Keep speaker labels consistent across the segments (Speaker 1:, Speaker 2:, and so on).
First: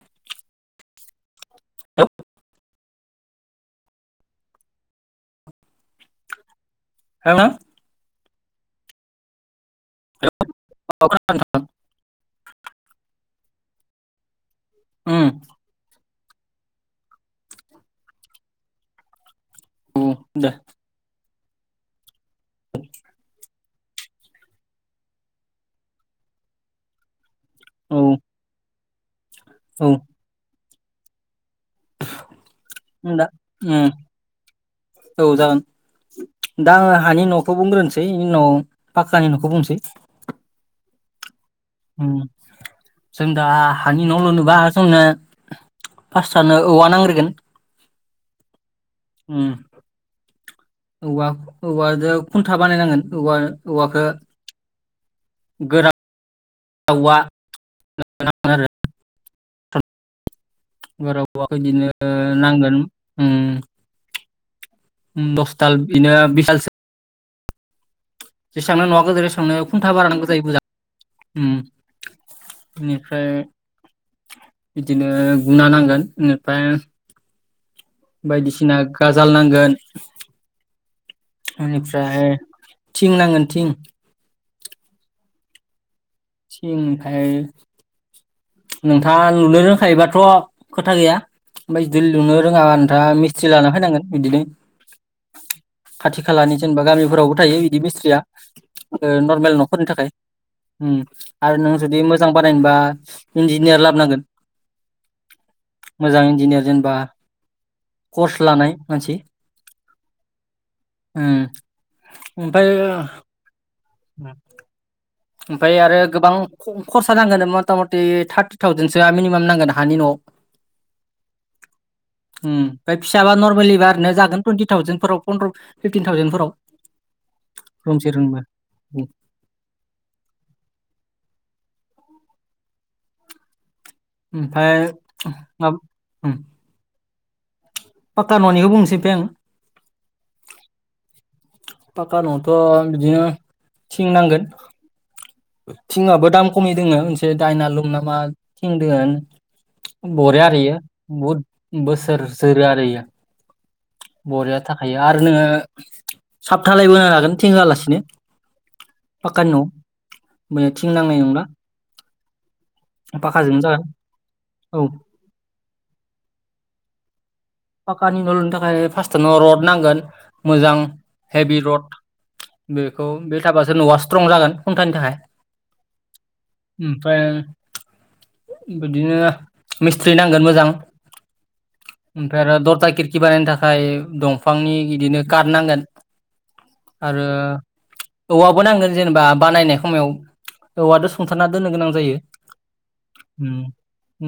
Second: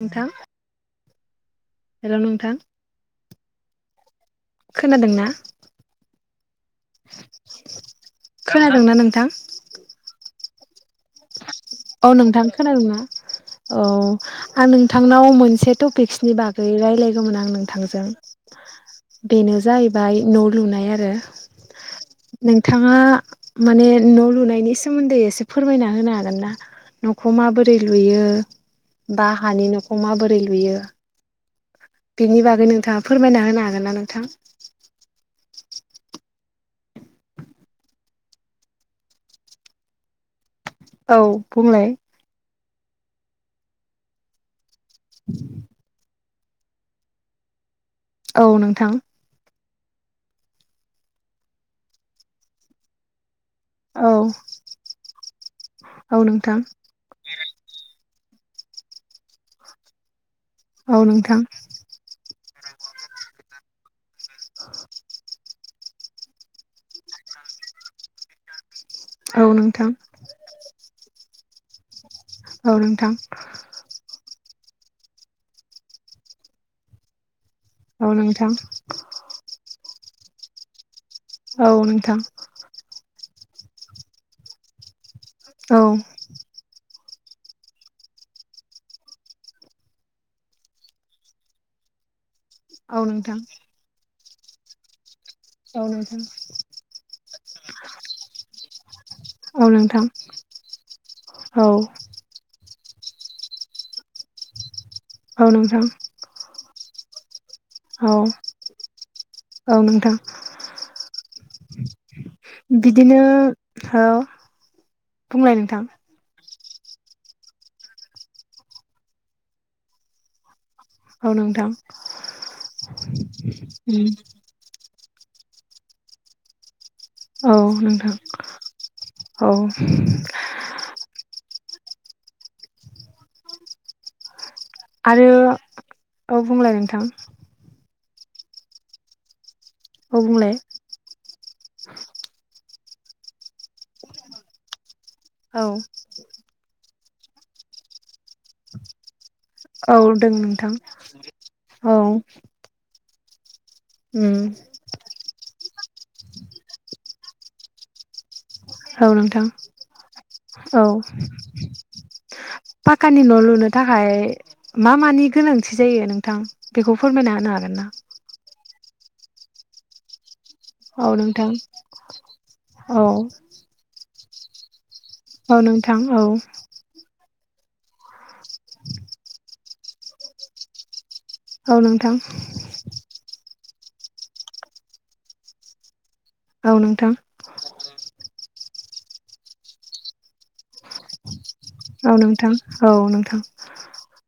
Speaker 1: नोंथां हेल' नोंथां खोनादोंना
Speaker 2: नोंथां
Speaker 1: खोनादोंना नोंथां
Speaker 2: [unintelligible]
Speaker 1: औ नोंथां खोनादोंङा औ आं
Speaker 2: उम
Speaker 1: नोंथांनाव मोनसेथ' पिक्सनि बागै रायज्लायगौमोन आं नोंथांजों बेनो जाहैबाय
Speaker 2: औ
Speaker 1: न'
Speaker 2: दे
Speaker 1: लुनाय आरो नोंथाङा माने न' लुनायनि सोमोन्दै एसे फोरमायना होनो हागोन ना न'खौ माबोरै
Speaker 2: औ
Speaker 1: लुयो बा हानि
Speaker 2: औ
Speaker 1: न'खौ माबोरै लुयो बेनि बागैनो नों
Speaker 2: औ नोंथां अम ओ जागोन दा आङो हानि न'खौ बुंग्रोनोसै बिनि उनाव फाखक्कानि न'खौ बुंनोसै
Speaker 1: औ बुंलाय
Speaker 2: अम जों दा हानि नलुनोबा जोंनो फास्टआनो औंवा नांग्रोगोन
Speaker 1: औ नोंथां
Speaker 2: अम औवा औजों खुन्था बानायनांगोन औवा हौवाखौ
Speaker 1: औ
Speaker 2: गोरान
Speaker 1: औ नोंथां
Speaker 2: औवा नांगोन
Speaker 1: औ नोंथां
Speaker 2: गोराआखौ बिदिनो नांगोन
Speaker 1: [inaudible]
Speaker 2: दसथाल बिनो बिसदालसो जेसेबांनो नवा गोदेर
Speaker 1: औ
Speaker 2: एसांनो
Speaker 1: नोंथां
Speaker 2: खुन्था बारांग गो जायो अम
Speaker 1: औ नोंथां
Speaker 2: बेनिफ्राय बिदिनो बुंना नांगोन बेनिफ्राय
Speaker 1: औ नोंथां
Speaker 2: बायदिसिना गाजाल नांगोन
Speaker 1: औ नोंथां
Speaker 2: बेनिफ्राय थिं नांगोन थिं
Speaker 1: औ
Speaker 2: थिं ओमफाय नोंथाङा लुनो रोंखायोबाथ' खोथा गैया ओमफ्राय जुदि लुनो रोङाबा
Speaker 1: औ
Speaker 2: नोंथाङा
Speaker 1: नोंथां
Speaker 2: मिस्ट्रि लाना फैनांगोन बिदिनो
Speaker 1: औ नोंथां
Speaker 2: खाथि खालानि जेनबा गामिफोरावबो थायो बिदि मिस्थ्रिया नर्मेल
Speaker 1: औ
Speaker 2: न'फोरनि
Speaker 1: नोंथां
Speaker 2: थाखाय आरो
Speaker 1: औ
Speaker 2: नों जुदि मोजां बानायनोबा इन्जिनियार लाबोनांगोन
Speaker 1: औ नोंथां
Speaker 2: मोजां इन्जिनियार जेनबा
Speaker 1: औ
Speaker 2: कर्स लानाय मानसि
Speaker 1: औ नोंथां
Speaker 2: उ ओमफाय
Speaker 1: बिदिनो औ बुंलाय
Speaker 2: ओमफाय
Speaker 1: नोंथां
Speaker 2: आरो गोबां खरसा नांगोन मथा मथि थार्टि थावजेनसोआ मिनिमाम नांगोन हानि न'आव
Speaker 1: [inaudible]
Speaker 2: उम [unintelligible] फिसाबा नर्मेलिबा ओरैनो
Speaker 1: उम
Speaker 2: जागोन तुइन्टि थावजेनफोराव पन्द्र फिफटिन थावजेनफोराव
Speaker 1: औ
Speaker 2: रुमसे
Speaker 1: नोंथां
Speaker 2: रुमबा
Speaker 1: औ
Speaker 2: [inaudible]
Speaker 1: आरो औ बुंलाय नोंथां
Speaker 2: पाक्का न'निखौ बुंनिसै ओमफाय आं
Speaker 1: औ बुंलाय
Speaker 2: फाका न'आवथ' बिदिनो थिं नांगोन
Speaker 1: औ
Speaker 2: थिंआबो दाम खमि दोङो मोनसे दायनालुम नामा थिं दोङो
Speaker 1: औ दों
Speaker 2: बरिया आरो
Speaker 1: नोंथां
Speaker 2: इयो बहुद
Speaker 1: औ
Speaker 2: बोसोर जोरो आरो इयो
Speaker 1: उम
Speaker 2: बरिया थाखायो आरो नोङो साप धालायबो होना लागोन थिं होआलासिनो
Speaker 1: औ नोंथां
Speaker 2: पाक्कानि न'आव
Speaker 1: औ
Speaker 2: थिं नांनाय नंला
Speaker 1: पाक्कानि न'
Speaker 2: पाक्काजोंनो
Speaker 1: लुनो
Speaker 2: जागोन
Speaker 1: थाखाय
Speaker 2: औ
Speaker 1: मा मानि गोनां थि जायो नोंथां बेखौ फोरमायना होनो हागोन
Speaker 2: पाक्कानि न' लुनो थाखाय फासटावनो रड नांगो‌न मोजां
Speaker 1: हागोन
Speaker 2: हेभि
Speaker 1: ना
Speaker 2: रड
Speaker 1: औ
Speaker 2: बेखौ बे थाबासो न'आ स्ट्रं जागोन खुन्थानि थाखाय
Speaker 1: औ नोंथां औ
Speaker 2: ओमफ्राय बिदिनो मिस्थ्रि नांगोन मोजां
Speaker 1: औ नों
Speaker 2: ओंखाम आर दरजा खिरखि बानायनो थाखाय दंफांनि इदिनो कात नांगोन
Speaker 1: औ नोंथां
Speaker 2: आरो औवाबो नांगोन जेनबा बानायनाय खमायाव औवादो सुंथाना दोननो गोनां जायो
Speaker 1: औ नोंथां औ नोंथां
Speaker 2: उ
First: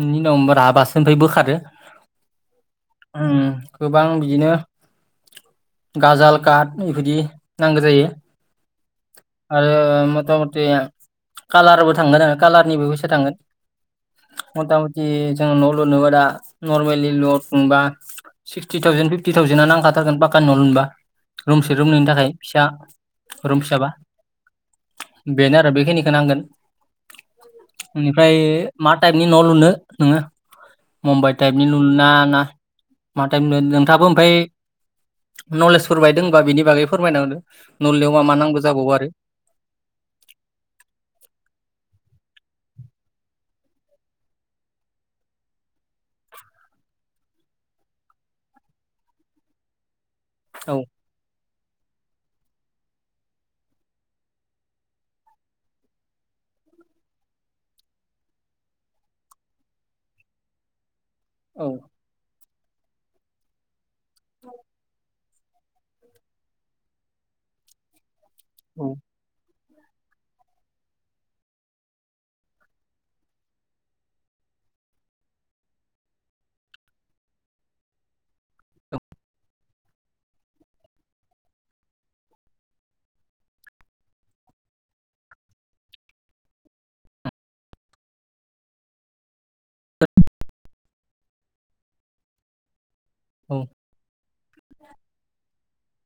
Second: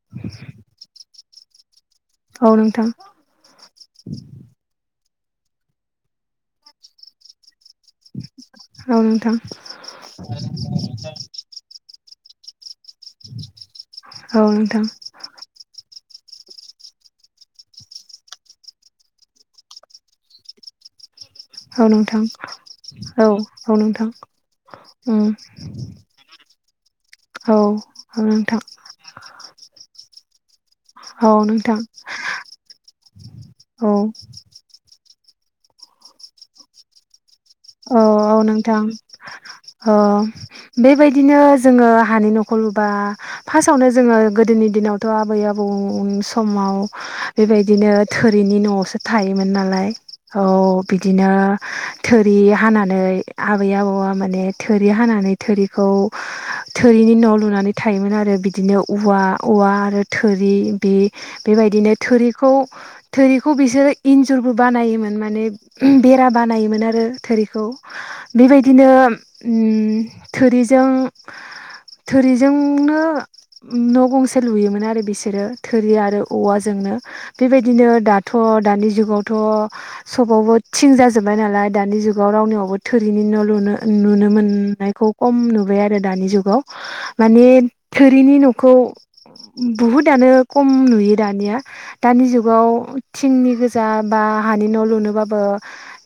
Speaker 2: इनि उनाव राबासो ओफाय बोखारो
Speaker 1: औ नोंथां
Speaker 2: उम गोबां बिदिनो गाजाल काट इफोदि नांगो जायो
Speaker 1: औ नोंथां
Speaker 2: आरो मथा मथि कालारबो थांगोन आरो कालारनिबो फैसा थांगोन
Speaker 1: औ
Speaker 2: मथा
Speaker 1: नोंथां
Speaker 2: मथि जों न' लुनोबा दा नरमेलि ल बा सिक्सटि थावजेन फिफटि थावजेनना नांखाथारगोन पाकानि न' लुनोबा रुमसे
Speaker 1: औ
Speaker 2: रुमनैनि
Speaker 1: नोंथां
Speaker 2: थाखाय फिसा
Speaker 1: औ
Speaker 2: रुम
Speaker 1: औ
Speaker 2: फिसाबा
Speaker 1: नोंथां उम
Speaker 2: बेनो आरो बेखिनिखो नांगोन
Speaker 1: औ औ
Speaker 2: बेनिफ्राय
Speaker 1: नोंथां
Speaker 2: माथ टाइपनि न' लुनो नोङो
Speaker 1: औ
Speaker 2: मुम्बाइ टाइपनि
Speaker 1: नोंथां
Speaker 2: लुनोना ना मा थाइप [unintelligible]
Speaker 1: औ
Speaker 2: नोंथाङाबो ओमफाय नलेजफोर बाय दोंबा बिनि बागै फोरमायना होदो न'
Speaker 1: औ
Speaker 2: लुनायाव मा
Speaker 1: अ
Speaker 2: मा नांगौ
Speaker 1: नोंथां
Speaker 2: जाबावो आरो
Speaker 1: अ बेबायदिनो जोङो हानि न'खौ लुबा फासावनो जोङो गोदोनि दिनावथ' आबै आबौ समाव बेबायदिनो थोरिनि न'आवसो थायोमोन नालाय औ बिदिनो थो रि हानानै आबै आबौआ माने थोरि हानानै थोरिखौ थोरिनि न' लुनानै थायोमोन आरो बिदिनो उवा औवा आरो थोरि बि
Speaker 2: औ
Speaker 1: बेबायदिनो थोरिखौ थोरिखौ बिसोरो इन्जुरबो बानायोमोन माने बेरा बानायोमोन आरो थोरिखौ बेबायदिनो
Speaker 2: औ
Speaker 1: उम थोरिजों थोरिजोंनो न गंसे लुयोमोन आरो बिसोरो थोरि आरो औवाजोंनो बेबायदिनो दाथ दानि जुगावथ सबावबो थिं जाजोब्बाय नालाय दानि जु गाव रावनियावबो थोरिनि न लुनो नुनो मोननायखौ खम नुबाय आरो दानि जुगाव माने थोरिनि नखौ बुहुदनो खम नुयो दानिया दानि जुगाव थिंनि
Speaker 2: औ
Speaker 1: गोजा बा हानि न लुनोबाबो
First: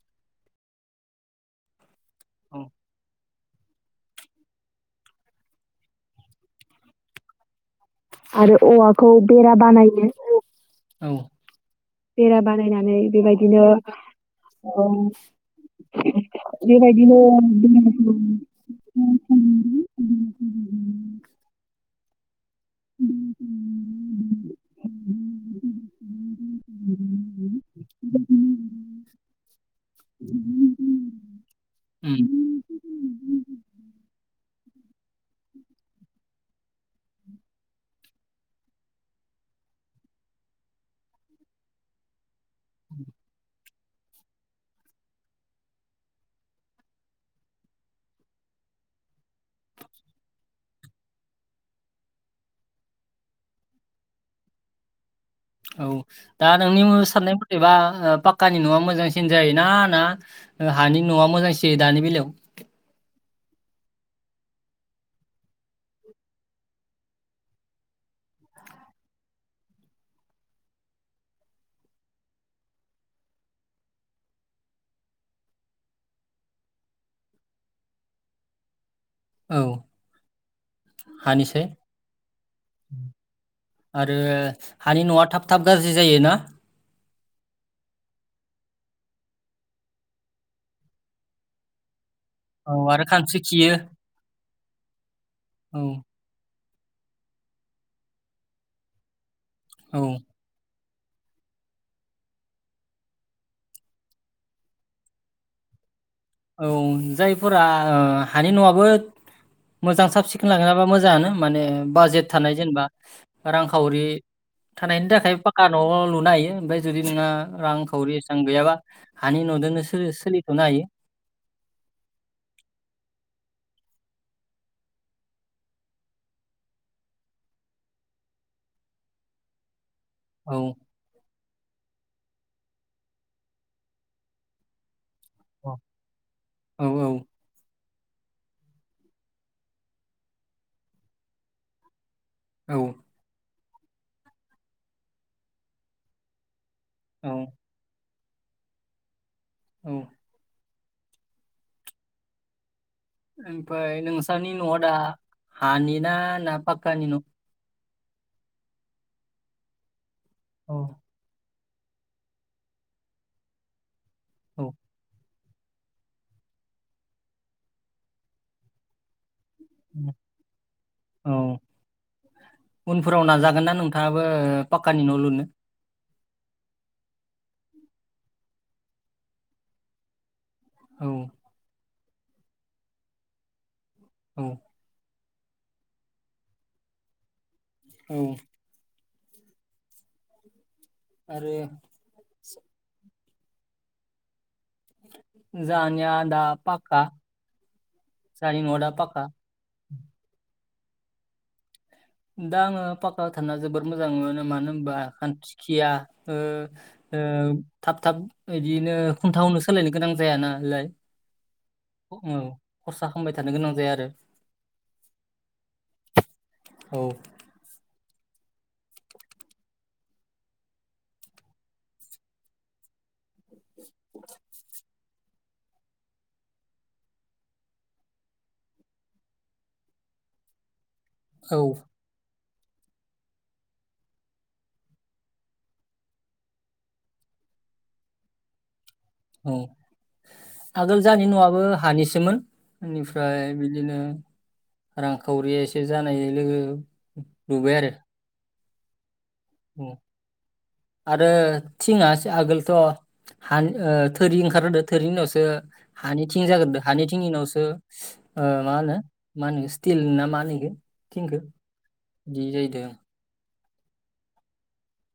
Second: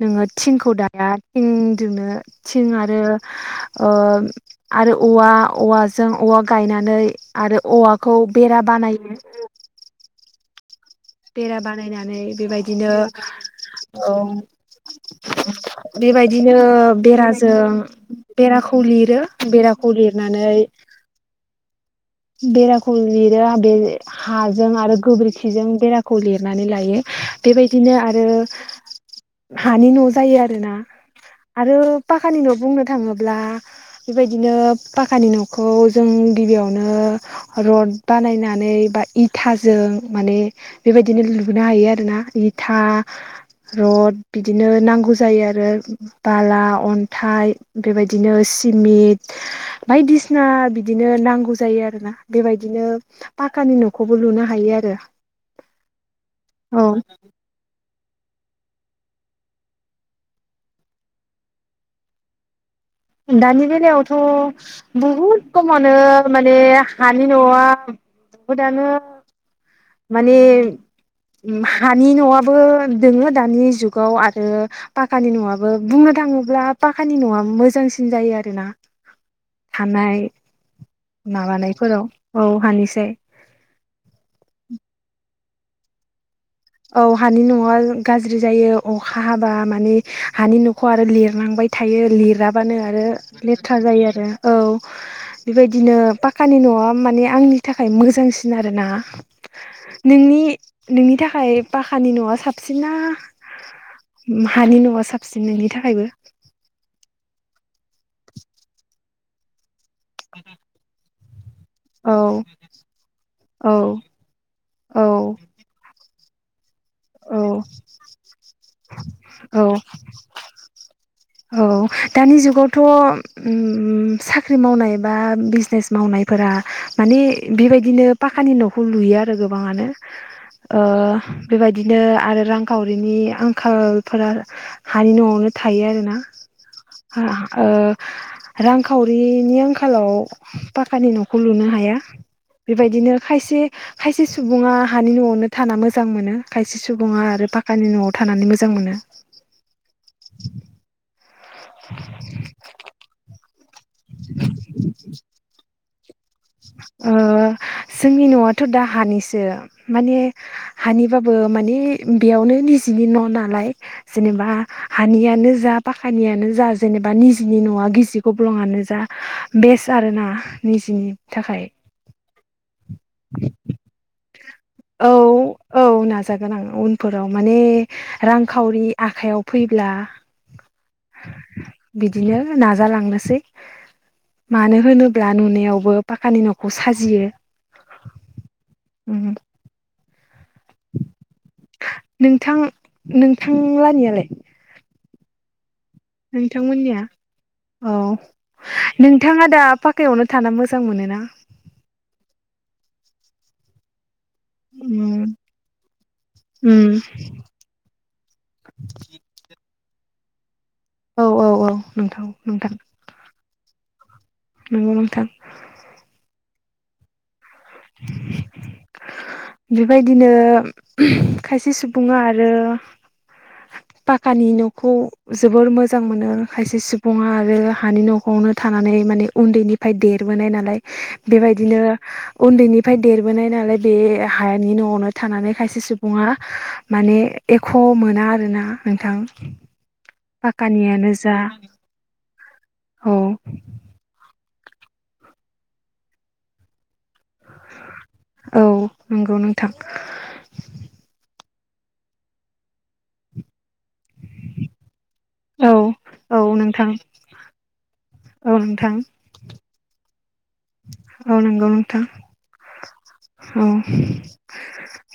Speaker 1: नोङो थिंखौ दाना थिंजोंनो
Speaker 2: औ
Speaker 1: थिं आरो ओ आरो औवा औवाजों औवा गायनानै आरो औवा खौ बेरा बानायो।
Speaker 2: बानायनो
Speaker 1: बेरा बानायनानै बेबायदिनो
Speaker 2: बानायनानै बेबायदिनो
Speaker 1: ओम बेबायदिनो
Speaker 2: बेबायदिनो
Speaker 1: बेराजों
Speaker 2: बेरायखौ
Speaker 1: बेराखौ लिरो बेराखौ लिरनानै बेराखौ लिरो बे हाजों आरो गोबोरखिजों बेराखौ लिरनानै लायो बेबायदिनो आरो हानि न जायो आरोना आरो पाखानि
Speaker 2: उम
Speaker 1: न बुंनो थाङोब्ला बेबायदिनो पाखानि नखौ जों गिबियावनो रड बानायनानै बा इथाजों माने बेबायदिनो लुनो हायो आरोना इथा रड बिदिनो नांगौ जायो आरो बाला अन्थाइ बेबायदिनो सिमेन्ट बायदिसिना बिदिनो नांगौ जायो आरोना बेबायदिनो पाकानि न'खौबो लुनो हायो आरो
Speaker 2: औ दा नोंनि
Speaker 1: औ
Speaker 2: साननायफो एबा पाक्कानि नआ मोजांसिन जायो ना ना हानि नआ मोजांसिन जायो दानि बेलायाव
Speaker 1: दानि बेलायावथ बहुद खमावनो माने हानि न आ बुहुदानो माने हानि नआबो दोङो दानि जुगाव आरो पाक्कानि नआआबो बुंनो थाङोब्ला पाकानि नआ मोजांसिन जायो आरोना
Speaker 2: औ
Speaker 1: थानाय
Speaker 2: हानिसाय
Speaker 1: माबानायफोराव औ हानिसाय
Speaker 2: आरो हानि नआ थाब थाब गाज्रि जायो ना
Speaker 1: औ हानि नआ गाज्रि जायो अखा हाब्ला माने हानि नखौ आरो लिरनांबाय थायो
Speaker 2: औ
Speaker 1: लिराबानो आरो
Speaker 2: खानस्रि खियो
Speaker 1: लेथ्रा जायो आरो औ
Speaker 2: औ
Speaker 1: बेबायदिनो पाक खानि नआ माने आंनि थाखाय मोजांसिन आरो ना।
Speaker 2: औ
Speaker 1: नोंनि नोंनि थाखाय खाय पाक्कानि नआ साबसिन ना हानि नआ साबसिन नोंनि थाखायबो?
Speaker 2: औ जायफोरा ओ हानि नआबो मोजां साब सिखोन लाखिनो हाबा मोजाङानो माने
Speaker 1: औ
Speaker 2: बाजेट थानाय जेनेबा
Speaker 1: औ
Speaker 2: रांखावरि
Speaker 1: औ
Speaker 2: थानायनि थाखाय पाका न लुनो हायो ओमफ्राय जुदि नोंना
Speaker 1: औ
Speaker 2: रांखावरि एसेबां गैयाबा हानि
Speaker 1: औ
Speaker 2: नजोंनो सोलि सोलिथनो हायो।
Speaker 1: औ दानि जुगावथ उम साख्रि मावनाय बा बिजनेस मावनायफोरा माने बेबायदिनो पाखानि नखौ लुयो आरो गोबाङानो
Speaker 2: औ
Speaker 1: ओ बेबायदिनो आरो रांखावरिनि आंखालफोरा हानि न'आवनो थायो आरोना
Speaker 2: औ-औ
Speaker 1: ओ रांखावरिनि आंखालाव पाखानि न'खौ लुनो हाया
Speaker 2: औ
Speaker 1: बेबायदिनो खायसे खायसे सुबुङा हानि न'आवनो थाना मोजां मोनो खायसे सुबुङा
Speaker 2: औ
Speaker 1: आरो फाकानि न'आव थानानै मोजां मोनो
Speaker 2: औ
Speaker 1: [inaudible]
Speaker 2: ओमफ्राय नोंसोरनि न' दा हानि ना पाक्कानि
Speaker 1: ओ
Speaker 2: न'
Speaker 1: जोंनि न'आथ' दा हानिसो माने
Speaker 2: औ
Speaker 1: हानि बाबो माने बेयावनो निजेनि न' नालाय जेनेबा
Speaker 2: औ
Speaker 1: हानियानो जा पाकानियानो जा जेनेबा निजिनि नङा गिजि गब्लंआनो जा बेस्ट आरोना निजेनि
Speaker 2: औ
Speaker 1: थाखाय
Speaker 2: उनफोराव नाजागोन ना नोंथाङाबो पाक्कानि
Speaker 1: औ
Speaker 2: न' लुनो
Speaker 1: औ नाजागोन आं उनफोराव माने रांखावरि आखायाव फैब्ला
Speaker 2: औ
Speaker 1: बिदिनो नाजालांनोसै
Speaker 2: औ
Speaker 1: मानो होनो ब्ला नुनायावबो पाकानि न'खौ साजियो
Speaker 2: औ
Speaker 1: [inaudible]
Speaker 2: आरो
Speaker 1: नोंथां नोंथांलानियालाय
Speaker 2: जानिया
Speaker 1: नोंथांमोननिया औ
Speaker 2: जोंहानि न'आ दा पाक्का
Speaker 1: नोंथाङा दा पाकायावनो थाना मोजां मोनोना
Speaker 2: दां पाका जोबोर मोजां मोनो मानो होनबा
Speaker 1: उम
Speaker 2: खानस्रि खिया
Speaker 1: उम
Speaker 2: ओ-ओ थाब थाब बिदिनो खुन्था उनो सोलायनो गोनां जाया नालाय
Speaker 1: औ औ औ नोंथां
Speaker 2: औ
Speaker 1: नोंथां
Speaker 2: खरसा खालामबाय थानो गोनां जाया आरो
Speaker 1: नोंगौ नोंथां
Speaker 2: औ
Speaker 1: [inaudible] बेबायदिनो खायसे सुबुङा आरो पाक्कानि न'खौ जोबोर मोजां मोनो खायसे सुबुङा आरो हानि न'आवनो थानानै माने उन्दैनिफ्राय देरबोनाय नालाय
Speaker 2: औ
Speaker 1: बेबायदिनो उन्दैनिफ्राय देरबोनाय नालाय बे हायानि न'आवनो थानानै खायसे सुबुङा माने एख' मोना आरोना नोंथां
Speaker 2: औ आगोल
Speaker 1: पाकानियानो
Speaker 2: जानि
Speaker 1: जा
Speaker 2: न'आबो हानिसोमोन
Speaker 1: औ
Speaker 2: बेनिफ्राय बिदिनो एसे जानाय लोगो लुबाय आरो
Speaker 1: औ नंगौ नों
Speaker 2: [inaudible] आरो थिङास आगोलथ' हानि थोरि ओंखारग्रोदो थोरिनि उनावसो
Speaker 1: औ
Speaker 2: हानि
Speaker 1: औ
Speaker 2: थिं जाग्रोदो
Speaker 1: नोंथां
Speaker 2: हानि थिंनि उनावसो
Speaker 1: औ
Speaker 2: मा
Speaker 1: नोंथां
Speaker 2: होनो मा होनो स्टिल ना मा होन इखो
Speaker 1: औ
Speaker 2: थिंखो
Speaker 1: नंगौ नोंथां
Speaker 2: बिदि जाहैदों
Speaker 1: औ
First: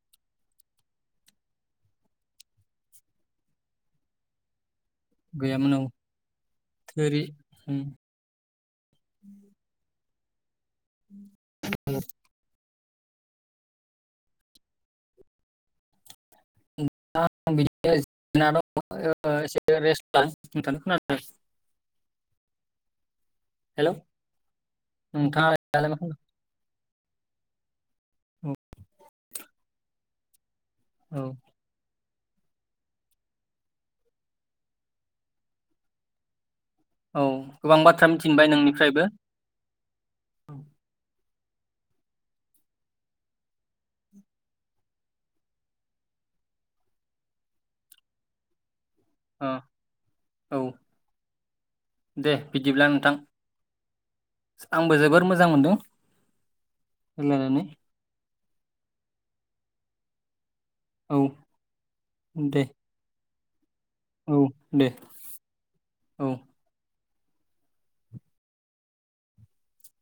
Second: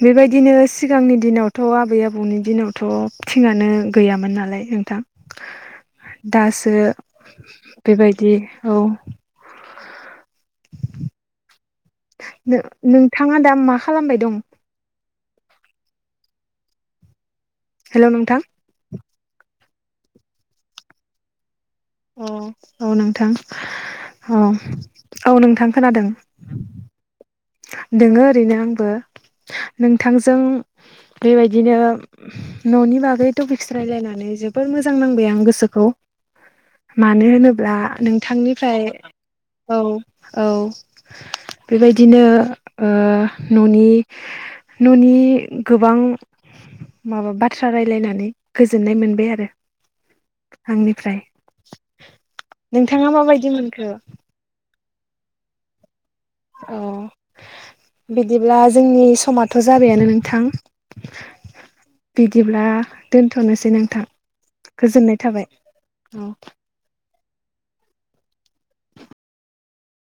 Speaker 1: बेबायदिनो सिगांनि दिनावथ' आबै आबौनि दिनावथ' थिंङानो गैयामोन नालाय नोंथां
Speaker 2: गैयामोन औ
Speaker 1: दासो
Speaker 2: थोरि उम।
Speaker 1: बेबायदि औ
Speaker 2: [unintelligible]
Speaker 1: नोंथाङा दा मा खालामबाय दं?
Speaker 2: आं बिदिनो
Speaker 1: हेल' नोंथां
Speaker 2: ज द एसे रेस्ट लानोथानो खोनादों [unintelligible]
Speaker 1: औ औ नोंथां
Speaker 2: हेलौ
Speaker 1: औ औ
Speaker 2: नोंथाङा
Speaker 1: नोंथां
Speaker 2: दालाय मा
Speaker 1: खोनादों। दोंङो ओरैनो
Speaker 2: खालामदों
Speaker 1: आंबो नोंथांजों
Speaker 2: औ
Speaker 1: बेबाय बिदिनो न'नि बागै टपिक्स रायज्लायनानै जोबोर मोजां नांबाय आं गोसोखौ।
Speaker 2: औ औ
Speaker 1: मानो होनोब्ला
Speaker 2: गोबां बाथ्रा मिथिबाय
Speaker 1: नोंथांनिफ्राय
Speaker 2: नोंनिफ्रायबो
Speaker 1: औ औ बेबायदि बिदिनो ओ न'नि न'नि गोबां माबा बाथ्रा रायलायनानै गोजोननाय मोन बाय आरो
Speaker 2: अ औ
Speaker 1: आंनिफ्राय
Speaker 2: दे बिदिब्ला नोंथां
Speaker 1: नोंथांङा माबायदि मोनखो?
Speaker 2: आंबो जोबोर मोजां मोनदों।
Speaker 1: औ
Speaker 2: रायलायनानै
Speaker 1: बिदिब्ला जोंनि समाथ' जाबायानो नोंथां
Speaker 2: औ दे
Speaker 1: बिदिब्ला दोनथ'नोसै नोंथां
Speaker 2: औ दे
Speaker 1: गोजोननाय थाबाय औ